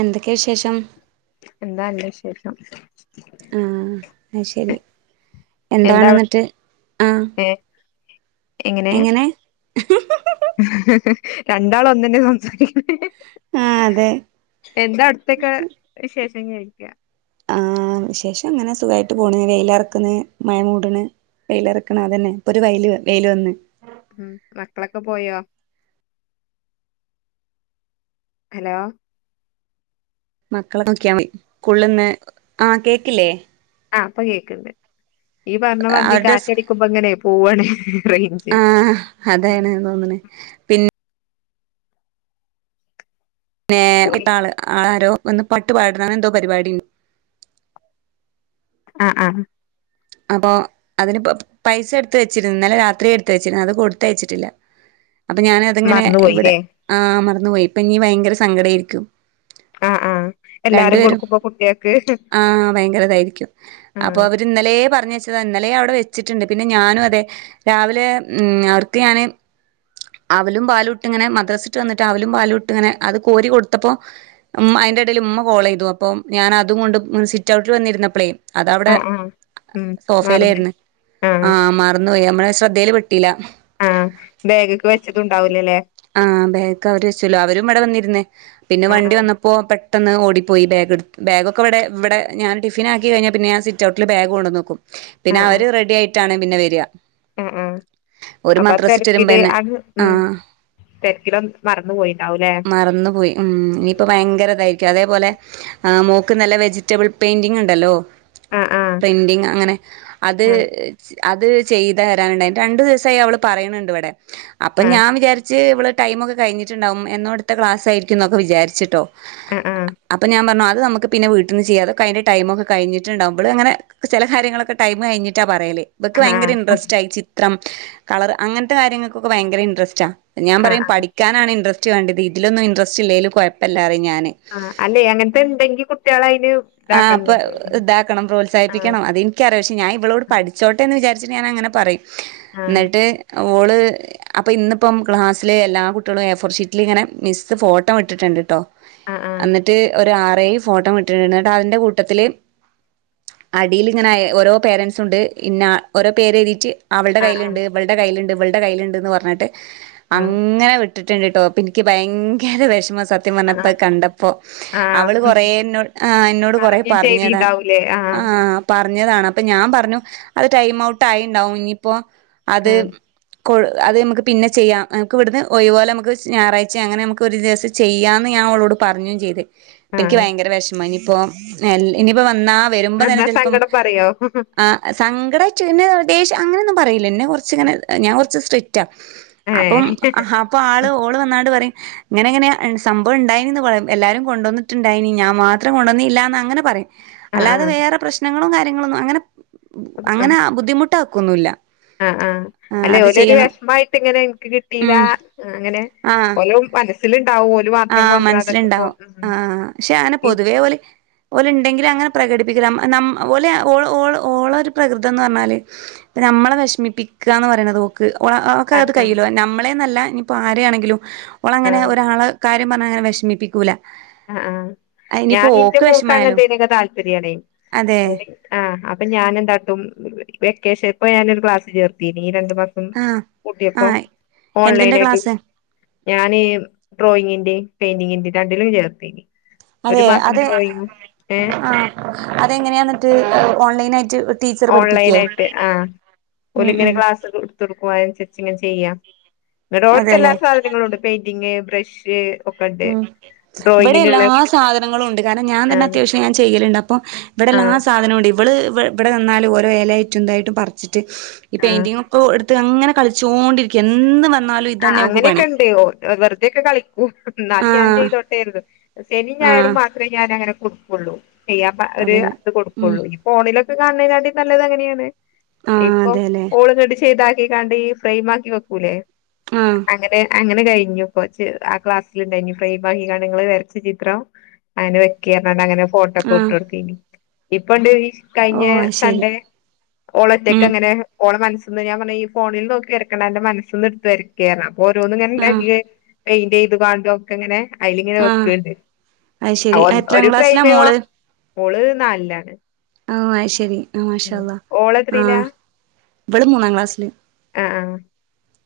എന്തൊക്കെയാ വിശേഷം എന്താ നല്ല വിശേഷം ആഹ് അയ്ശരി എന്താ എന്താണ് അവി ന്ന്ട്ട് ആഹ് ഏ എങ്ങനെ രണ്ടാള് ഒന്നന്നെ സംസാരി ആഹ് അതെ എന്താ അവ്ട്തൊക്കെ വിശേഷം ചോയിക്ക ആഹ് വിശേഷം അങ്ങനെ സുഖായിട്ട് പോണ് വെയിലറക്ന്ന് മഴ മൂട്ണ് വെയിലറക്ണ് അതന്നെ ഇപ്പൊ ഒരു വെയില് വയിയില് വന്ന് ഉം മക്കളൊക്കെ പോയോ ഹലോ മക്കളെ നോക്കിയാ [unintelligible] ആഹ് കേക്കില്ലേ ആഹ് പ്പൊ കേക്ണ്ട് ഈ പറഞ്ഞ മാതിരി അവരുടെ സ് കാറ്റടിക്കുമ്പോ ങ്ങനെ പൂവാണ് റെയ് ആഹ് അതാണ് തോന്ന്ണ് പിന്നെ നേ വിട്ട പോയി ആള് ആളാരോ ഒന്ന് [unintelligible] എന്തോ പരിപാടി ആഹ് ആഹ്. അപ്പൊ അതിനിപ്പോ പൈസ എടുത്ത് വെച്ചിരുന്നു ഇന്നലെ രാത്രി എടുത്ത് വച്ചിരുന്നു അത് കൊടുത്തയച്ചിട്ടില്ല. അപ്പൊ ഞാൻ അതങ്ങനെ മറന്നു ഇവിടെ പോയില്ലേ ആഹ് മറന്നു പോയി ഇപ്പൊ ഇനി ഭയങ്കര സങ്കട ആയിരിക്കും. ആഹ് ആഹ് എല്ലാരും കൊടുക്കുമ്പോ കുട്ടികക്ക് ആഹ് ഭയങ്കരതായിരിക്കും അപ്പൊ അവര് ഇന്നലെ പറഞ്ഞ വെച്ചതാ ഇന്നലെ അവിടെ വെച്ചിട്ടുണ്ട് പിന്നെ ഞാനും അതെ രാവിലെ ഉം അവർക്ക് ഞാന് അവലും പാലും ഇട്ടിങ്ങനെ മദ്രസ്സിട്ട് വന്നിട്ട് അവലും പാലും ഇട്ടിങ്ങനെ അത് കോരി കൊടുത്തപ്പോ ഉം അതിന്റെ ഇടയിൽ ഉമ്മ കോൾ ചെയ്തു അപ്പൊ ഞാൻ അതും കൊണ്ട് സിറ്റ് ഔട്ടിൽ വന്നിരുന്നപ്പളെ അത് അവിടെ ആഹ് സോഫയിലായിരുന്നു ആഹ് മറന്നു പോയി നമ്മള് ശ്രദ്ധയിൽ പെട്ടില്ല. ആഹ് ബാഗക്കെ വെച്ച ആഹ് ബാഗോക്കെ അവര് വെച്ചല്ലോ അവരും ഇവിടെ വന്നിരുന്ന് പിന്നെ ആ ആ വണ്ടി വന്നപ്പോ ഇപ്പോ പെട്ടെന്ന് ഓടിപ്പോയി ബാഗ് ബാഗൊക്കെ ഇവിടെവിടെ ഞാൻ ടിഫിനാക്കി കഴിഞ്ഞാ പിന്നെ ഞാ സിറ്റ് ഔട്ടിൽ ബാഗ് കൊണ്ടൊന്ന് വെക്കും പിന്നെ അവര് റെഡി ആയിട്ടാണ് പിന്നെ വരിക ഉം ഉം ഓര് അപ്പൊ മദ്രസ വിട്ട് തിരക്കില് വരുമ്പന്നെ ആഹ് ഉം ആഹ് തിരക്കിലും മറന്നു പോയിണ്ടാവൂല്ലേ മറന്നു പോയി. ഇനിയിപ്പ ഭയങ്കര ഇതായിരിക്കും അതേപോലെ മോക്ക് നല്ല വെജിറ്റബിൾ പെയിൻറിങ് ഉണ്ടല്ലോ ആഹ് ആഹ് പ്രിന്റിങ് അങ്ങനെ അത് അത് ചെയ്ത വരാനുണ്ട് രണ്ടു ദിവസമായി അവള് പറയണണ്ട് ഇവിടെ അപ്പൊ ആഹ് ഞാൻ വിചാരി ച്ച് ഇവള് ടൈമ ഒക്കെ കഴിഞ്ഞിട്ടുണ്ടാവും എന്നോടുത്ത ക്ലാസ് ആയിരിക്കും എന്നൊക്കെ വിചാരിച്ചിട്ടോ. ആഹ് ആഹ് അപ്പൊ ഞാൻ പറഞ്ഞു അത് നമക്ക് പിന്നെ വീട്ടീന്ന് ചെയ്യ അതോ അതിന്റ ടൈം ഒക്കെ കഴഞ്ഞിട്ടുണ്ടാവും ഇവള് ഇങ്ങനെ ചില കാര്യങ്ങളൊക്കെ ടൈം കഴിഞ്ഞിട്ടാ പറയല് ഇവക്ക് ആഹ് ആഹ് ഭയങ്ക ആഹ് ഇൻറസ്റ്റയി ചി ത്രം കളർ അങ്ങനത്തെ കാര്യങ്ങൾക്കൊക്കെ ഭയങ്കര ഇൻട്രസ്റ്റ ഞാൻ ആഹ് പറയും ആഹ് പഠിക്ക ക്കാനാണ് ഇൻറസ്റ്റ് വേണ്ടത് ഇതിലൊന്നും ഇൻട്രസ്റ്റ് ഇല്ലേലും കുഴപ്പല്ലാ പറയും ഞാന് ആഹാ അല്ലെ അങ്ങനത്തെ ഇണ്ടെങ്കി കുട്ടികള അയിന് ആഹ് ഇതാക്കണം അപ്പൊ നമ്മള് ഇതാക്കണം ആഹ് പ്രോത്സാഹിപ്പിക്കണം അതി ക്കറിയ പക്ഷെ ഞാൻ ഇവളോട് പഠിച്ചോട്ടെ എന്ന് വിചാരിച്ചിട്ട് ഞാൻ അങ്ങനെ പറയും ആഹ് ന്നിട്ട് ഓള് അപ്പം ഇന്നിപ്പം ക്ലാസ്സില് എല്ലാ കുട്ടികളും എഫോർച്ചീറ്റിലിങ്ങനെ മിസ് ഫോട്ടോ ഇട്ടിട്ടുണ്ട് ട്ടോ ആഹ് ആഹ് ന്നിട്ട് ഒരു ആറ് ഏഴ് ഫോട്ടോ വിട്ടിട്ടുണ്ട് എന്നിട്ട് അയിന്റെ കൂട്ടത്തില് അടീൽ ഇങ്ങനെ ഓരോ പേരന്റസ് ഉണ്ട് ഇന്നാ ഓരോ പേരെ എഴുതിട്ട് അവളുടെ ആഹ് കയ്യിലുണ്ട് ആഹ് ഇവളടെ കയ്യിലുണ്ട് ഇവളടെ കയ്യിലുണ്ട്ന്ന് പറഞ്ഞിട്ട് ആഹ് അങ്ങനെ വി ഇട്ടിട്ടുണ്ടിട്ടോ എനിക്ക് ഭയങ്കര വിഷമ സ സത്യം പറഞ്ഞ ഇപ്പ അത് ആഹ് കണ്ടപ്പോ അവള് ആഹ് കൊറേ ന്നി ഇന്നോട് കൊറേ പറഞ്ഞും പറഞ്ഞത ചെയ്തിണ്ടാവൂലേ ആഹ് ആഹ് പറഞ്ഞതാണ് അപ്പൊ ഞാൻ പറഞ്ഞു അത് ടൈം ഔട്ട് ആയിണ്ടാവും ഇനിയിപ്പോ അത് ആഹ് കൊ അത് നമുക്ക് പിന്നെ ചെയ്യാം നമുക്ക് ഇവിടുന്ന് ഒഴിവ് പോലെ നമുക്ക് ഞായറാഴ്ച അങ്ങനെ നമുക്ക് ഒരു ദിവസം ചെയ്യാന്ന് ഞാ അവളോട് പറഞ്ഞും ചെയ്ത് ഇനിക്ക് ആഹ് ഭയങ്കര വിഷമ ഇനിയിപ്പോ ഇനിയിപ്പോ വന്നാ വരുമ്പോ തന്നെ എന്നാ ചിലപ്പം സങ്കടം പറയോ ആഹ് സങ്കടായിട്ട് പിന്നെ ദേഷ്യം അങ്ങനെ ഒന്നും പറയില്ല എന്നെ കുറച്ചിങ്ങനെ ഞാൻ കുറച്ച് സ്ട്രിക്റ്റാ അപ്പം ഏഹ് അപ്പൊ ആള് ഓള് വന്നാണ്ട് പറയും ഇങ്ങനെ ഇങ്ങനെ സംഭവം ഉണ്ടായിന്ന് എല്ലാരും കൊണ്ടുവന്നിട്ടുണ്ടായിനിം ഞാൻ മാ മാത്രം കൊണ്ടുവന്നില്ലാന്ന് അങ്ങനെ പറയും ആഹ് അല്ലാതെ ആഹ് വേറെ പ്രശ്നങ്ങളും കാര്യങ്ങളൊന്നും അങ്ങനെ അങ്ങനെ ബുദ്ധിമുട്ട് ആക്കൊന്നില്ല ആഹാ ആഹാ അല്ലെ ഓല ഒരു വിഷമമായിട്ട് ഇങ്ങനെ എനിക്ക് കിട്ടീലാ ഉം അങ്ങനെ ഓലും മനസ്സില് ഉണ്ടാവു ആഹാ മനസ്സിലുണ്ടാവും ആഹാ പക്ഷെ അങ്ങനെ ഉം പൊതുവേ ഓല് ഓലെ ഉണ്ടെങ്കിലും അങ്ങനെ പ്രകടിപ്പിക്കൂല ഓലെ ഓള് ഓള് ഓള ഒരു പ്രകൃതംന്ന് പറഞ്ഞാല് നമ്മളെ വിഷമിപ്പിക്കാന്ന് പറയണ ഒക്കെ അത് ആഹ് കയ്യില്ലോ നമ്മളെന്നല്ല ഇനിപ്പോ ആര ആണെങ്കിലും ഓള അങ്ങനെ ആഹ് ഒരാളെ കാര്യം പറഞങ്ങനെ വിഷമിപ്പിക്കൂല്ല ആഹാ ആഹാ ഞാൻ ഇന്റെ മോക്ക് വെഷമായാലും അങ്ങനത്തെനൊക്കെ താല്പര്യണ് അതെ ആഹ് അപ്പോ ഞാനെ എന്താട്ടും വെക്കേഷൻ ഇപ്പ ഞാനൊരു ക്ലാസ് ചേർത്തീനിം ഈ രണ്ടു മാസം ആഹ് പൂട്ടിയപ്പോ ആഹ് എന്തിന്റെ ഓൺലൈനായിട്ട് ക്ലാസ് ഞാന് ഡ്രോയിങ്ങിന്റെയും പെയിന്റിങ്ങിന്റെയും രണ്ടിലും ചേർത്തീനിം ഒരു അതെ മാസം അതെ പോയിന്നു ഏ ആഹ് അതെങ്ങനെയാന്നിട്ട് ഓൺലൈൻ ആയിട്ട് ഓൺലൈൻ ആയിട്ട് ഓല് ഉം ഇങ്ങനെ ഉം ക്ലാസ് [unintelligible] ഇങ്ങനെ ചെയ്യാം ഇന്നിട്ട് ഓൾക്ക് എല്ലാ അതെല്ലേ സാധനങ്ങളുംണ്ട് പെയിന്റിങ് ബ്രഷ് ഒക്കെണ്ട് ഉം ഇവിടെ എല്ലാ ഡ്രോയിങ്ങിനുള്ള സാധനങ്ങളും ഇണ്ട് കാരണം ഞാൻ തന്നെ ആഹ് അത്യാവശ്യം ഞാൻ ചെയ്യലുണ്ട് അപ്പ്പോ ഇവിടെല്ലാ ആഹ് സാധനവുംണ്ട് ഇവള് ഇ ഇവിടെന്നാലും ഓരോ ഇലയായിറ്റും എന്തായിട്ടും പറിച്ചിട്ട് ഈ ആഹ് പെയിന്റ്റിംഗ് ഓ എടുത്ത് അങ്ങനെ കളിച്ചോണ്ടിരിക്കും എന്ത് വന്നാല ആഹാ അങ്ങനൊക്ക ഉണ്ട് ഓ വെറുതേക്കെളിക്ക എന്നാലും ഞാൻ ആഹ് ചെയ്തോട്ടേരുതും ശനി ഞായറും ആഹ് മാത്രമേ ഞാൻ അങ്ങനെ കൊടുക്കുള്ളൂ ചെയ്യാൻ ഒരു അതന്നെ അത് ഉം കൊടുക്കുള്ളൂ ഈ ഫോണിലൊക്കെ കണീങ്കാട്ടി നല്ലത് അങ്ങനെയാണ് ആഹ് ഇപ്പോ അതെല്ലേ ഓള്ങ്ങിട്ട് ചെയ്താക്കികണ്ട് ഫ്രെയിം ആക്കി വെക്കൂലേ ആഹാ അങ്ങനെ അങ്ങനെ കഴിഞ്ഞു ഇച്ച് ആ ക്ലാസ്സൽണ്ടായിഞ്ഞു ഫ്രായിമായി ഇങ്ങള് വരച്ച ചിത്രം അങ്ങനെ വെക്കിം പറഞ്ഞണ്ട് അങ്ങനെ ഫോട്ടോ ട്ടോ ആഹ് വിട്ടോട്ത്തീനിം ഇപ്പ ഇണ്ട് ഈ ഓ കഴിഞ്ഞ അത് ശരി സൺഡേ ഓള് ഉം ഒറ്റയ്ക്ക്ങ്ങനെ ഓള് മനസിന്ന് ഞാൻ പറഞ്ഞ് ഈ ഫോണിൽ നോക്കി കിടക്കണ അന്റെ മനസിന്ന് എടുത്ത് വരയ്ക്ക്. കേറണം അപ്പൊ ഓരോന്ന് ഇങ്ങനെ ആഹ് ഇണ്ടാക്കി പെയിന്റ് ചെയ്ത് കാണ്ടോ. ഇങ്ങനെ അയില് ഇങ്ങനെ ആഹ് വെക്കണ്ട് അത് ശരി എത്രാം ഒരു ക്ലാസ്സിലാ ഫ്രെയിമേ മോള് ഓള് നാലിലാണ്. ആഹ് അത് ശരി ആഹ് മാഷാ അള്ളാ ഓളെത്രീലാ ആഹ് ഇവള് മൂന്നാം ക്ലാസ്സില്. ആഹ്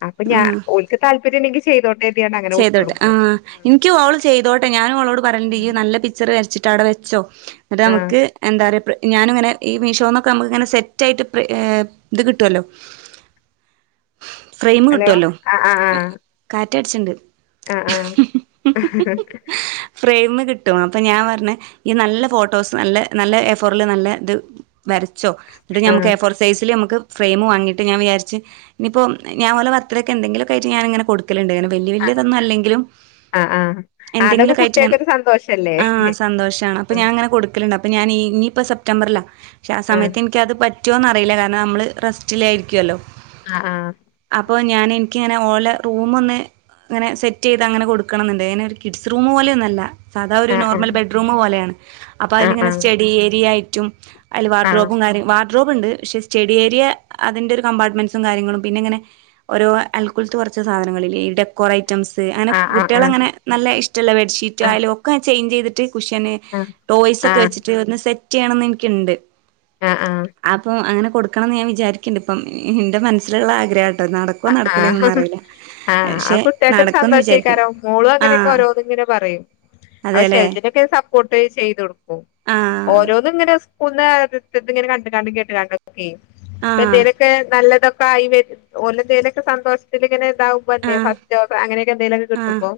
ആഹ് അപ്പോ ഞാൻ ഓലുക്ക് താല്പര്യം ഇണ്ടെങ്കി ചെയ്തോട്ടെന്ന്. ചെയ്തോട്ടെ ആഹ് എനിക്കും ഓള് ചെയ്തോട്ടെ ഞാനും ഓളോട് പറയലുണ്ട് ഇയ് നല്ല പിക്ചർ വരച്ചിട്ട്. അവിടെ വെച്ചോ അന്നിട്ട് ആഹ് നമുക്ക് എന്താ പറയാ ഞാനിങ്ങനെ ഈ മീഷോന്നൊക്കെ നമുക്ക് ഇങ്ങനെ സെറ്റ് ആയിട്ട് ഇത് കിട്ടുവല്ലോ. ഫ്രെയിമ് ഹലോ കിട്ടുവല്ലോ ആഹ് ആഹ് കാറ്റ് അടിച്ചണുണ്ട്. ആഹ് ആഹ്. ഫ്രെയിം കിട്ടും അപ്പോ ഞാൻ പറഞ്ഞ് ഈ നല്ല ഫോട്ടോസ് നല്ല നല്ല എ ഫോറില് നല്ല ഇത്. വരച്ചോ എന്നിട്ട് ആഹ് നമുക്ക് ആഹ് എഫോർ സൈസില് നമുക്ക് ഫ്രെയിം വാങ്ങിയിട്ട് ഞാൻ വിചാരിച്ച്. ഇനിയിപ്പോ ഞാൻ ഓലെ ബർത്തിഡേ എന്തെങ്കിലുംമൊക്കെ ആയിട്ട് ഞാനങ്ങനെ കൊടുക്കലുണ്ട് അങ്ങനെ വലിയ വലിയതൊന്നുമല്ലെങ്കിലും. ആഹ് ആഹ് എന്തെങ്കിലും അതൊക്കെ ഒക്കെ ആയിട്ടിങ്ങനെ കുട്ടികക്കൊരു സന്തോഷല്ലേ ആഹ് സന്തോഷാണ് അപ്പോ ആഹ് ഞാൻ ഇങ്ങനെ കൊടുക്ക ടുക്കല്ണ്ട് അപ്പോ ഞാന് ഇനിയിപ്പം സെ്റ്റംബറിലാ ആഹ് സമയത്ത് എനി നിക്കതു പറ്റുമോന്ന്റിയില്ല കാരണം നമ്മള് റെസ്റ്റിലാ ആയിരിക്കുമല്ലോ. ആഹ് ആഹ്. അപ്പോൾ ഞാൻ എനിക്കിങ്ങനെ ഓലെ റൂമ് ഒന്ന്. അങ്ങനെ സെറ്റ് ചെയ്ത് അങ്ങനെ കൊടുക്കണം എന്ന് ഉണ്ട് ഒരു കിഡ്സ്റൂം പോലെയൊന്നുമല്ല. സാധാ ഒരു ആഹ് ആഹ് നോർമൽ ബെഡ്റൂം പോലെയാണ് അപ്പോ ആഹ് അതിലങ്ങനേ ആഹ് സ്റ്റഡിഏരിയ ആയിട്ടും അതില് ആഹ് വാർഡ്രോബും കാര്യങ്ങ വാർഡ്രോബ് ഉണ്ട് പക്ഷേ സ്റ്റഡി ഏരിയ അതിന്റെ. ഒരു കമ്പാർട്ട്മെന്റ്സും കാര്ങ്ങളും പിന്നെ ഇങ്ങനെ. ഓരോ അൽക്കുലത്ത് കുറച്ച് സാധനങ്ങളില്ലേ ഇവിടെ കുറേ ഐറ്റംസ് അങ്ങനെ ആഹ് കുട്ടികള് ആഹ് അങ്ങനെ നല്ല ഇഷ്ടമുള്ള ആഹ് ബെഡ്ഷീറ്റയാലും ഒക്കെ ചേഞ്ച് ചെയ്തിട്ട് കുഷ്യന്. ആഹ് ടോയ്സ് ഒക്കെ ആഹ് വെച്ചിട്ട് ഒന്ന് സെറ്റ് ചെയ്യണന്ന് എനക്കുണ്ട്. ആഹ് ആഹ്. അപ്പം അങ്ങനെ കൊടുക്കണം എന്ന് ഞാൻ വിചാരിക്കുന്നുണ്ട് ഇപ്പം എന്റെ മനസ്സിലുള്ള ആഗ്രഹാട്ടോ നട ആഹ് ആഹ്. കുട്ടികള്ക്ക് ഒരു നടക്കുംന്ന് വിചാരിക്ക്ണ്ട് സന്തോഷക്കാരോ മോളും അങ്ങനെയൊക്കെ ആഹ് ഓരോന്ന് ഇങ്ങനെ പറയും. അപ്പൊ അതെല്ലേ ചെലതിനൊക്കെ സപ്പോർട്ട് ചെയ്ത് കൊടുക്കും ഓ ആഹ് ഓരോന്ന് ഇങ്ങനെ കണ്ട് കാണ്ടുംകേട്ടു കാണ്ടും ഒക്കെ ആഹ് എന്തേലൊക്കെ നല്ലതൊക്കെ. ഒക്കെ ആയി വരും ഓല് എന്തേലൊക്കെ സന്തോഷത്തില് ഇങ്ങനെ. ആവുമ്പോല്ലെ ആഹ് ഫസ്റ്റ് അങ്ങനൊക്കെ എന്തെലും ഒക്കെ ആഹ് കിട്ടുമ്പോ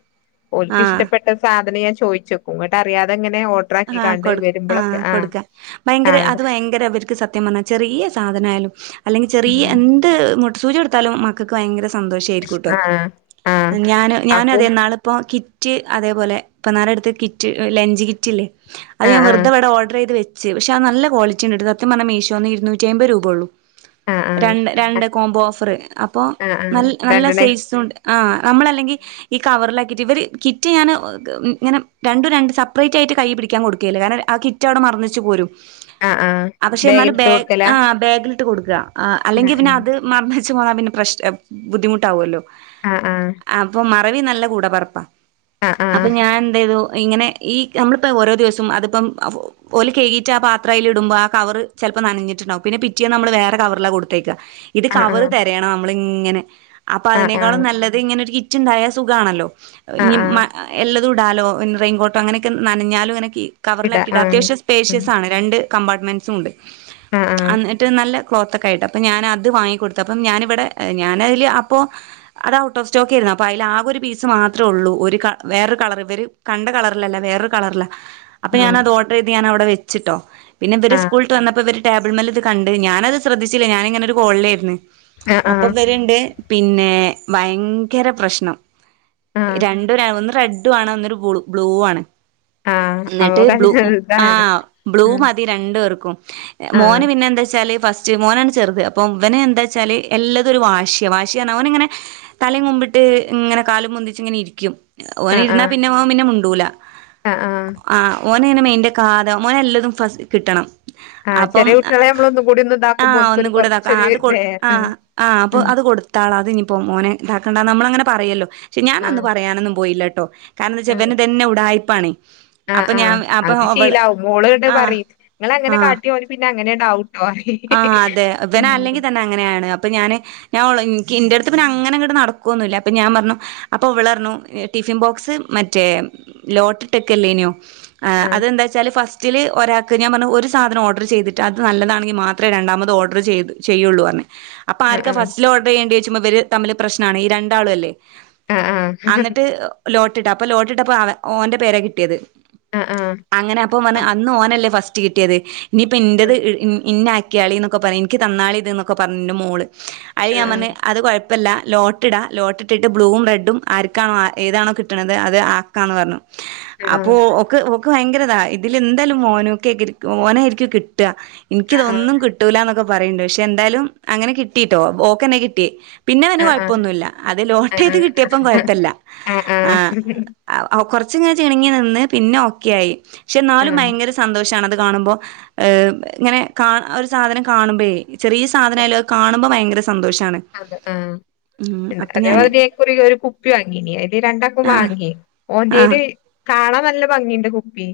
ഓല്ക്ക് ആഹ് ഇഷ്ടപ്പെട്ട സാധനം ഞാൻ ചോദിച്ചു. അങ്ങോട്ട് അറിയാതെങ്ങെനെ ഒ ആഹ് കൊടുക്കും ആഹ് കൊടുക്കാൻ ഭയങ്കര ആഹ് അത് ഭയങ്കര ഇവരുക്ക്. സത്യം പറഞ്ഞാൽ ചെറിയ സാധനായാലും അല്ലെങ്കിൽ ചെറിയ ഉം എന്ത് മൊട്ടുസൂചി കൊടുത്താലും മക്ക ക്കക്ക് ഭയങ്കര സന്തോഷമായിരിക്കൂട്ടോ ആഹ് ആഹ് ഞാനും ഞാൻ അപ്പൊ ഇന്നാള്. ഇപ്പോൾ കിറ്റ് അതേപോലെ ഇപ്പോന്നാരെ അടുത്ത് കിറ്റ് ലഞ്ച് കിറ്റില്ലേ. അത് ഞാൻ ആഹ് വെറുതെ ഓർഡറ് ചെയ്ത് വെച്ച് പക്ഷെ അത് നല്ല കോളിറ്റി ഉണ്ട് സത്യം പറഞ്ഞാ മീഷോന്ന് ഇരൂനൂറ്റി അമ്പത് രൂപയുള്ളൂ. ആഹ് ആഹ് രണ്ട് രണ്ട് ആഹ് കോംബോ ഓഫറ് അപ്പൊ ആഹ് ആഹ് ന ആഹ് നല്ല രണ്ടെണ്ണേ സയിസ് ഉണ്ട്. ആഹ് നമ്മളല്ലെങ്കിൽ. ഈ കവറിലാക്കിയിട്ട് ഇവര് കിറ്റ് ഞാന് ഇങ്ങനെ രണ്ടും രണ്ടും സെപ്പറേറ്റ് ആയിട്ട് കൈ പിടിക്കും. ഞാൻ പിടിക്കാൻ കൊടുക്കുവേല കാരണം ആ കിറ്റ് അവിടെ മറന്ന് വച്ചു പോരും ആഹ് ആഹ് പക്ഷെ എന്നാലും ബാഗിലിട്ട് ബാഗ് കൊടുക്കലാ ആഹ് ബാഗിലിട്ട് ലിട്ട് കൊടുക്കുക അല്ലെങ്കിൽ ആഹ് പിന്നെ അത് മറന്ന വച്ച് പോന്ന പിന്നെ പ്രശ് ബുദ്ധിമുട്ടാവുല്ലോ. ആഹ് ആഹ്. അപ്പൊ മറവി നല്ല കൂട പിറപ്പാ ആഹ് അപ്പൊ ആഹ് ഞാൻ എന്തോ ചെയ്തു ഇങ്ങനെ ഈ നമ്മളിപ്പോ ഓരോ ദിവസം അതിപ്പം. ഓല് കഴകിയിട്ട് ആ പാത്രം അയില് ഇടുമ്പോ ആഹ് കവർ ചിലപ്പോ നനഞ്ഞിട്ടുണ്ടാവും പിന്നെ പിറ്റേന്ന് നമ്മള് വേറെ കവറിലാ കൊടുത്ത് അയക്കാ. ഇത് ആഹ് കവറ് ആഹ് തെരയണം നമ്മൾ ഇങ്ങനെ അപ്പൊ ആഹ് അതിനേക്കാളും ആഹ് നല്ലത് ഇങ്ങനെ ഒരു കിറ്റ് ഉണ്ടായാ സുഖാ ആണല്ലോ. ഇനി ആഹ് ആഹ് എല്ലതും ഇടാലോ റെയിൻകോട്ടോ അങ്ങനെയൊക്കെ നനഞ്ഞാലും അനക്കി. ഇടാ കവറിലാക്കിയിട്ട് ആഹ് അത്യാവശ്യം ഉം സ്പേഷ്യസ് ആണ് രണ്ട് കമ്പാർട്ട്മെന്റ്സും ഉണ്ട് ആഹ് ആഹ് എന്നിട്ട് നല്ല ക്ലോത്ത്ക്കൊയിട്ട് അപ്പപ്പോ ഞാന് അത് വാങ്ങിക്കൊടുത്തു അപ്പം ഞാന് ഇവിടെ ഞാനതില് അപ്പോ അത് ഔട്ട് ഓഫ് സ്റ്റോക്ക് ആയിരുന്നു അപ്പൊ അതിൽ ആകെ ഒരു പീസ് മാത്രേള്ളൂ ഒരു കള വേറൊരു കളർ ഇവര് കണ്ട കളറിലല്ല വേറൊരു കളറല്ല അപ്പൊ ആഹ് ഞാന് അത് ഓർഡർ ചെയ്ത് ഞൻ അവിടെ വെച്ചിട്ടോ പിന്നെവര് ആഹ് സ്കൂള്ട്ട് വന്നപ്പോ ഇവര് ടേബിൾമേല് ഇത് കണ്ട് ഞാനത് ശ്രദ്ധിച്ചില്ല ഞാാനിങ്ങനെ ഒരു കോളിലായിരുന്നു ആഹ് അപ്പം ആഹ് വരണ്ട് പിന്നെ ഭയങ്കര പ്രശ്നം ആഹ് ര ഒന്ന് റെഡും ആണ് ഒരു ബ്ലൂ ആണ് ആഹ് എന്നിട്ട് ബ്ലൂ അവകാശം ചെറുതാണ് ആഹ് ബ്ലൂ ഉം മതി രണ്ടു പേർക്കും ആഹ് മോന് പിന്നെ എന്താ വെച്ചാല് ഫസ് മോനാണ് ചെറുത് അപ്പം അവന് എന്താ വെച്ചാല് എല്ലാതും ഒരു വാശിയ വാശിയാണ് അവൻ ഇങ്ങനെ തലയും കൊമ്പിട്ട് ഇങ്ങനെ കാലും പൊന്തിച്ചു ഇങ്ങനെ ഇരിക്കും ഓന് ആഹ് ഇരുന്നാ ആഹ് പിന്നെ ഓൻ പിന്നെ മുണ്ടൂല ആഹ് ഓന് ഇനെ മേയിന്റെ കാത ഓന് എല്ലതും ഫസ് കിട്ടണം ആഹ് അപ്പം ചെറിയ കുട്ടികളെ നമ്മളൊന്നും കൂടി ഒന്ന് ഇതാക്കുമ്പോ ആഹ് ഒന്നും ഓൽക്കൊരു കൂടെതാക്ക ആഹ് കൊറച്ചൊരു അത് ഇതേ ആ ആഹ് അപ്പൊ ഉം അത് കൊടു ഇത്താള അത് ഇനി ഇപ്പോ മോന് ഇതാക്കണ്ടാന്ന് നമ്മള അങ്ങനെ പറയല്ലോ പക്ഷെ ഞാനൻ അന്ന് ആഹ് പറയാനൊന്നും പോയില്ലെട്ടോ കാരണംന്താ ആഹ് വച്ചാൽവനെ തന്നെ ഇടയായ്പാണാണ് ആഹ് ആഹ് അത് ശീലവും മോള് കണ്ട് ആ പറയും നിങ്ങള് അങ്ങനെ ആ കാട്ടിയോ പിന്നെ അങ്ങനെ ആവുട്ടോ ഹ് ഹ് ആഹ് അതെ വന് അല്ലെങ്കിൽ തന്നെ അങ്ങനെയാണ് അപ്പൊ ഞാന് ഓള് എന്കി ന്റട്ത് പിന്നെ അങ്ങനെ അങ്ങോട് നടക്കുവൊന്നില്ല അപ്പൊ ഞാൻ പറഞ്ഞു അപ്പൊ വിളർന്നു ടിഫിൻ ബോക്സ് മറ്റേ ലോട്ട് ടെക്ക് എല്ലേനോ ആഹ് അതെന്താ വെച്ചാൽ ഫസ്റ്റിൽ ഒരാക്ക് ഞാൻ പറഞ്ഞു ഒരു സാധനം ഓർടർ ചെയ്തിട്ട് അത് നല്ലതാണെങ്കിൽ മാത്രേ രണ്ടാമത് ഓർഡർ ചെയ്ത് ചെയ്യുള്ളൂ പറഞ്ഞ അപ്പൊ ആഹ് ആർക്ക ആഹ് ഫസ്റ്റില് ഓർഡർ ചെയ്യേണ്ടി ചോയിച് ഇവര് തമ്മില് പ്രശ്നമാണ് ഈ രണ്ടാളും അല്ലേ ആഹ് ആഹ് അന്നട്ട് ലോട്ടിട്ടാ അപ്പൊ ലോട്ടിട്ടപ്പോ അവ ഓന്റെ പേരെ കിട്ടിയത് ആഹ് ആഹ് അങ്ങനെ അപ്പ വന് അന്ന് ഓനല്ലേ ഫസ്റ്റ് കിട്ടിയത് ഇനിയിപ്പ എന്റ ഇന്ന ക്കാളി പറഞ്ഞ് എനിക്ക് താന്നാളി ഇത് എന്നൊക്കെ പറഞ്ഞ് എന്റെ മോള് അളി ആഹ് ഞാ പറഞ്ഞ് ആഹ് അത് കൊഴ് പ്പംല്ല ലോട്ടിടാ ലോട്ടിട്ടിട്ട് ബ്ലൂവും റെഡും ആർക്കാണോ ഏതാണോ കിട്ടണുന്നത് അത് ആക്കാന്ന് പറഞ്ഞു ആഹ് ആഹ് അപ്പോ ഒ ഓക്ക് ഭയങ്കരിതാ ഇതിലെന്തായാലും മോനോക്കെ മോനായിരിക്കും കിട്ടുക എനിക്കതൊന്നും കിട്ട കിട്ടൂലന്നൊക്കെ പറയണ്ട് പക്ഷെ എന്തായാലും അങ്ങനെ കിട്ടിയിട്ടോ ഓക്ക്ന്നെ കിട്ടിയേ പിന്നെ അവന് കൊയപ്പൊന്നുമില്ല അത് ലോട്ട് ആഹ് ചെയ്ത് ആഹ് കിട്ടിയപ്പം കൊയപ്പല്ല ആഹ് ആഹ് ആ കൊറച്ചങ്ങനെ ചിണങ്ങി നിന്ന് പിന്നെ ഓക്കെ ആയി പക്ഷെ എന്നാലും ഭയങ്കര സന്തോഷാണത് കാണുമ്പോ ഹ് ഇങ്ങനെ കാ ഒരു സാധനം കാണുമ്പഴേ ചെറിയ സാധനമായയാലുമത് കാണുമ്പ ഭയങ്കര സന്തോഷാണ് അതെ ആഹ് ഉം അപ്പൊ ഞാന് അതേപോലെയായിക്കുലെ ഒരു കുപ്പി വാങ്ങീന് അത് രണ്ടാക്കാക്കും ആഹ് വാങ്ങി ആഹ് ഓന്റെയില് കാണാൻ നല്ല ഭംഗിണ്ട് കുപ്പി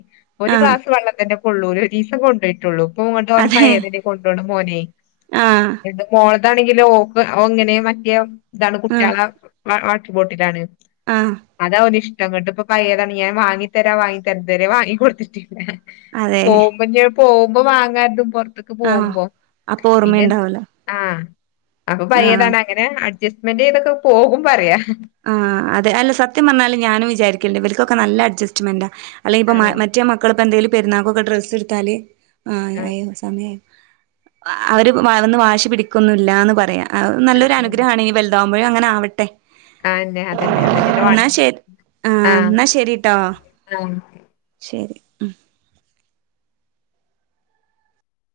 ഒരു ആഹ് ഗ്ലാസ് വെള്ളം തന്നെ കൊള്ളൂല ഒരു ഒരു ദിവസം കൊണ്ടോയിട്ട് ട്ടുള്ളു ഇപ്പൊ ഇങ്ങോട്ട് ഓന് അതെ പയതെന്നെ കൊണ്ടോണം മോനെ ആഹ് ന്നുട്ട് മോളതാണെങ്കിലോ ഒങ്ങനെ മറ്റെയാ ഇതാണ് ആഹ് കുട്ടികളെ വാട്ടർ ബോട്ടിലാണ് ആഹ് അതവന് ഇഷ്ടം ന്ന്ട്ടിപ്പോ പയതാണ് ഞാൻ വാങ്ങിത്തരാന്ന് വാങ്ങിതരാ ഇതരവരെ വാങ്ങി കൊടുത്തിട്ടില്ല അതെ പോകുമ്പോ പോകുമ്പോ വാങ്ങാതും പൊറത്തക്ക് ആഹ് പോകുമ്പോ അപ്പൊ പിന്നെ ഓർമ്മയുണ്ടാവൂല ആഹ് അപ്പൊ ആഹ് പയതാണ് അങ്ങനെ അഡ്ജസ്റ്റ്മെന്റ് ചെയ്തൊക്കെ പോകും പറയാ ആഹ് അതെ അല്ല സത്യം പറഞ്ഞാലും ഞാനും വിചാരിക്കില്ലേ ഇവർക്കൊക്കെ നല്ല അഡ്ജസ്റ്റ്മെന്റാ അല്ലെങ്കിലിപ്പ ആഹ് മറ്റേ മക്കളപ്പോ എന്തെങ്കിലും പെരുന്നാക്കൊക്കെ ഡ്രസ്സ് എടുത്താല് ആ ആഹ് അയോ സമയായോ അവര് വളർന്നു വാശി പിടിക്കൊന്നില്ല എന്ന് പറയാ ആഹ് നല്ലൊരു ആഹ് അനുഗ്രഹണ് ഇനി വളർ താകുമ്പഴും അങ്ങനാവട്ടെ ആന്നെ അതന്നെ അതന്നെല്ലേ എന്നാ വാണ്ടത് ശരി ആ ആഹ് ന്നാ ശരിട്ടോ ആഹ് ശരി ഉം.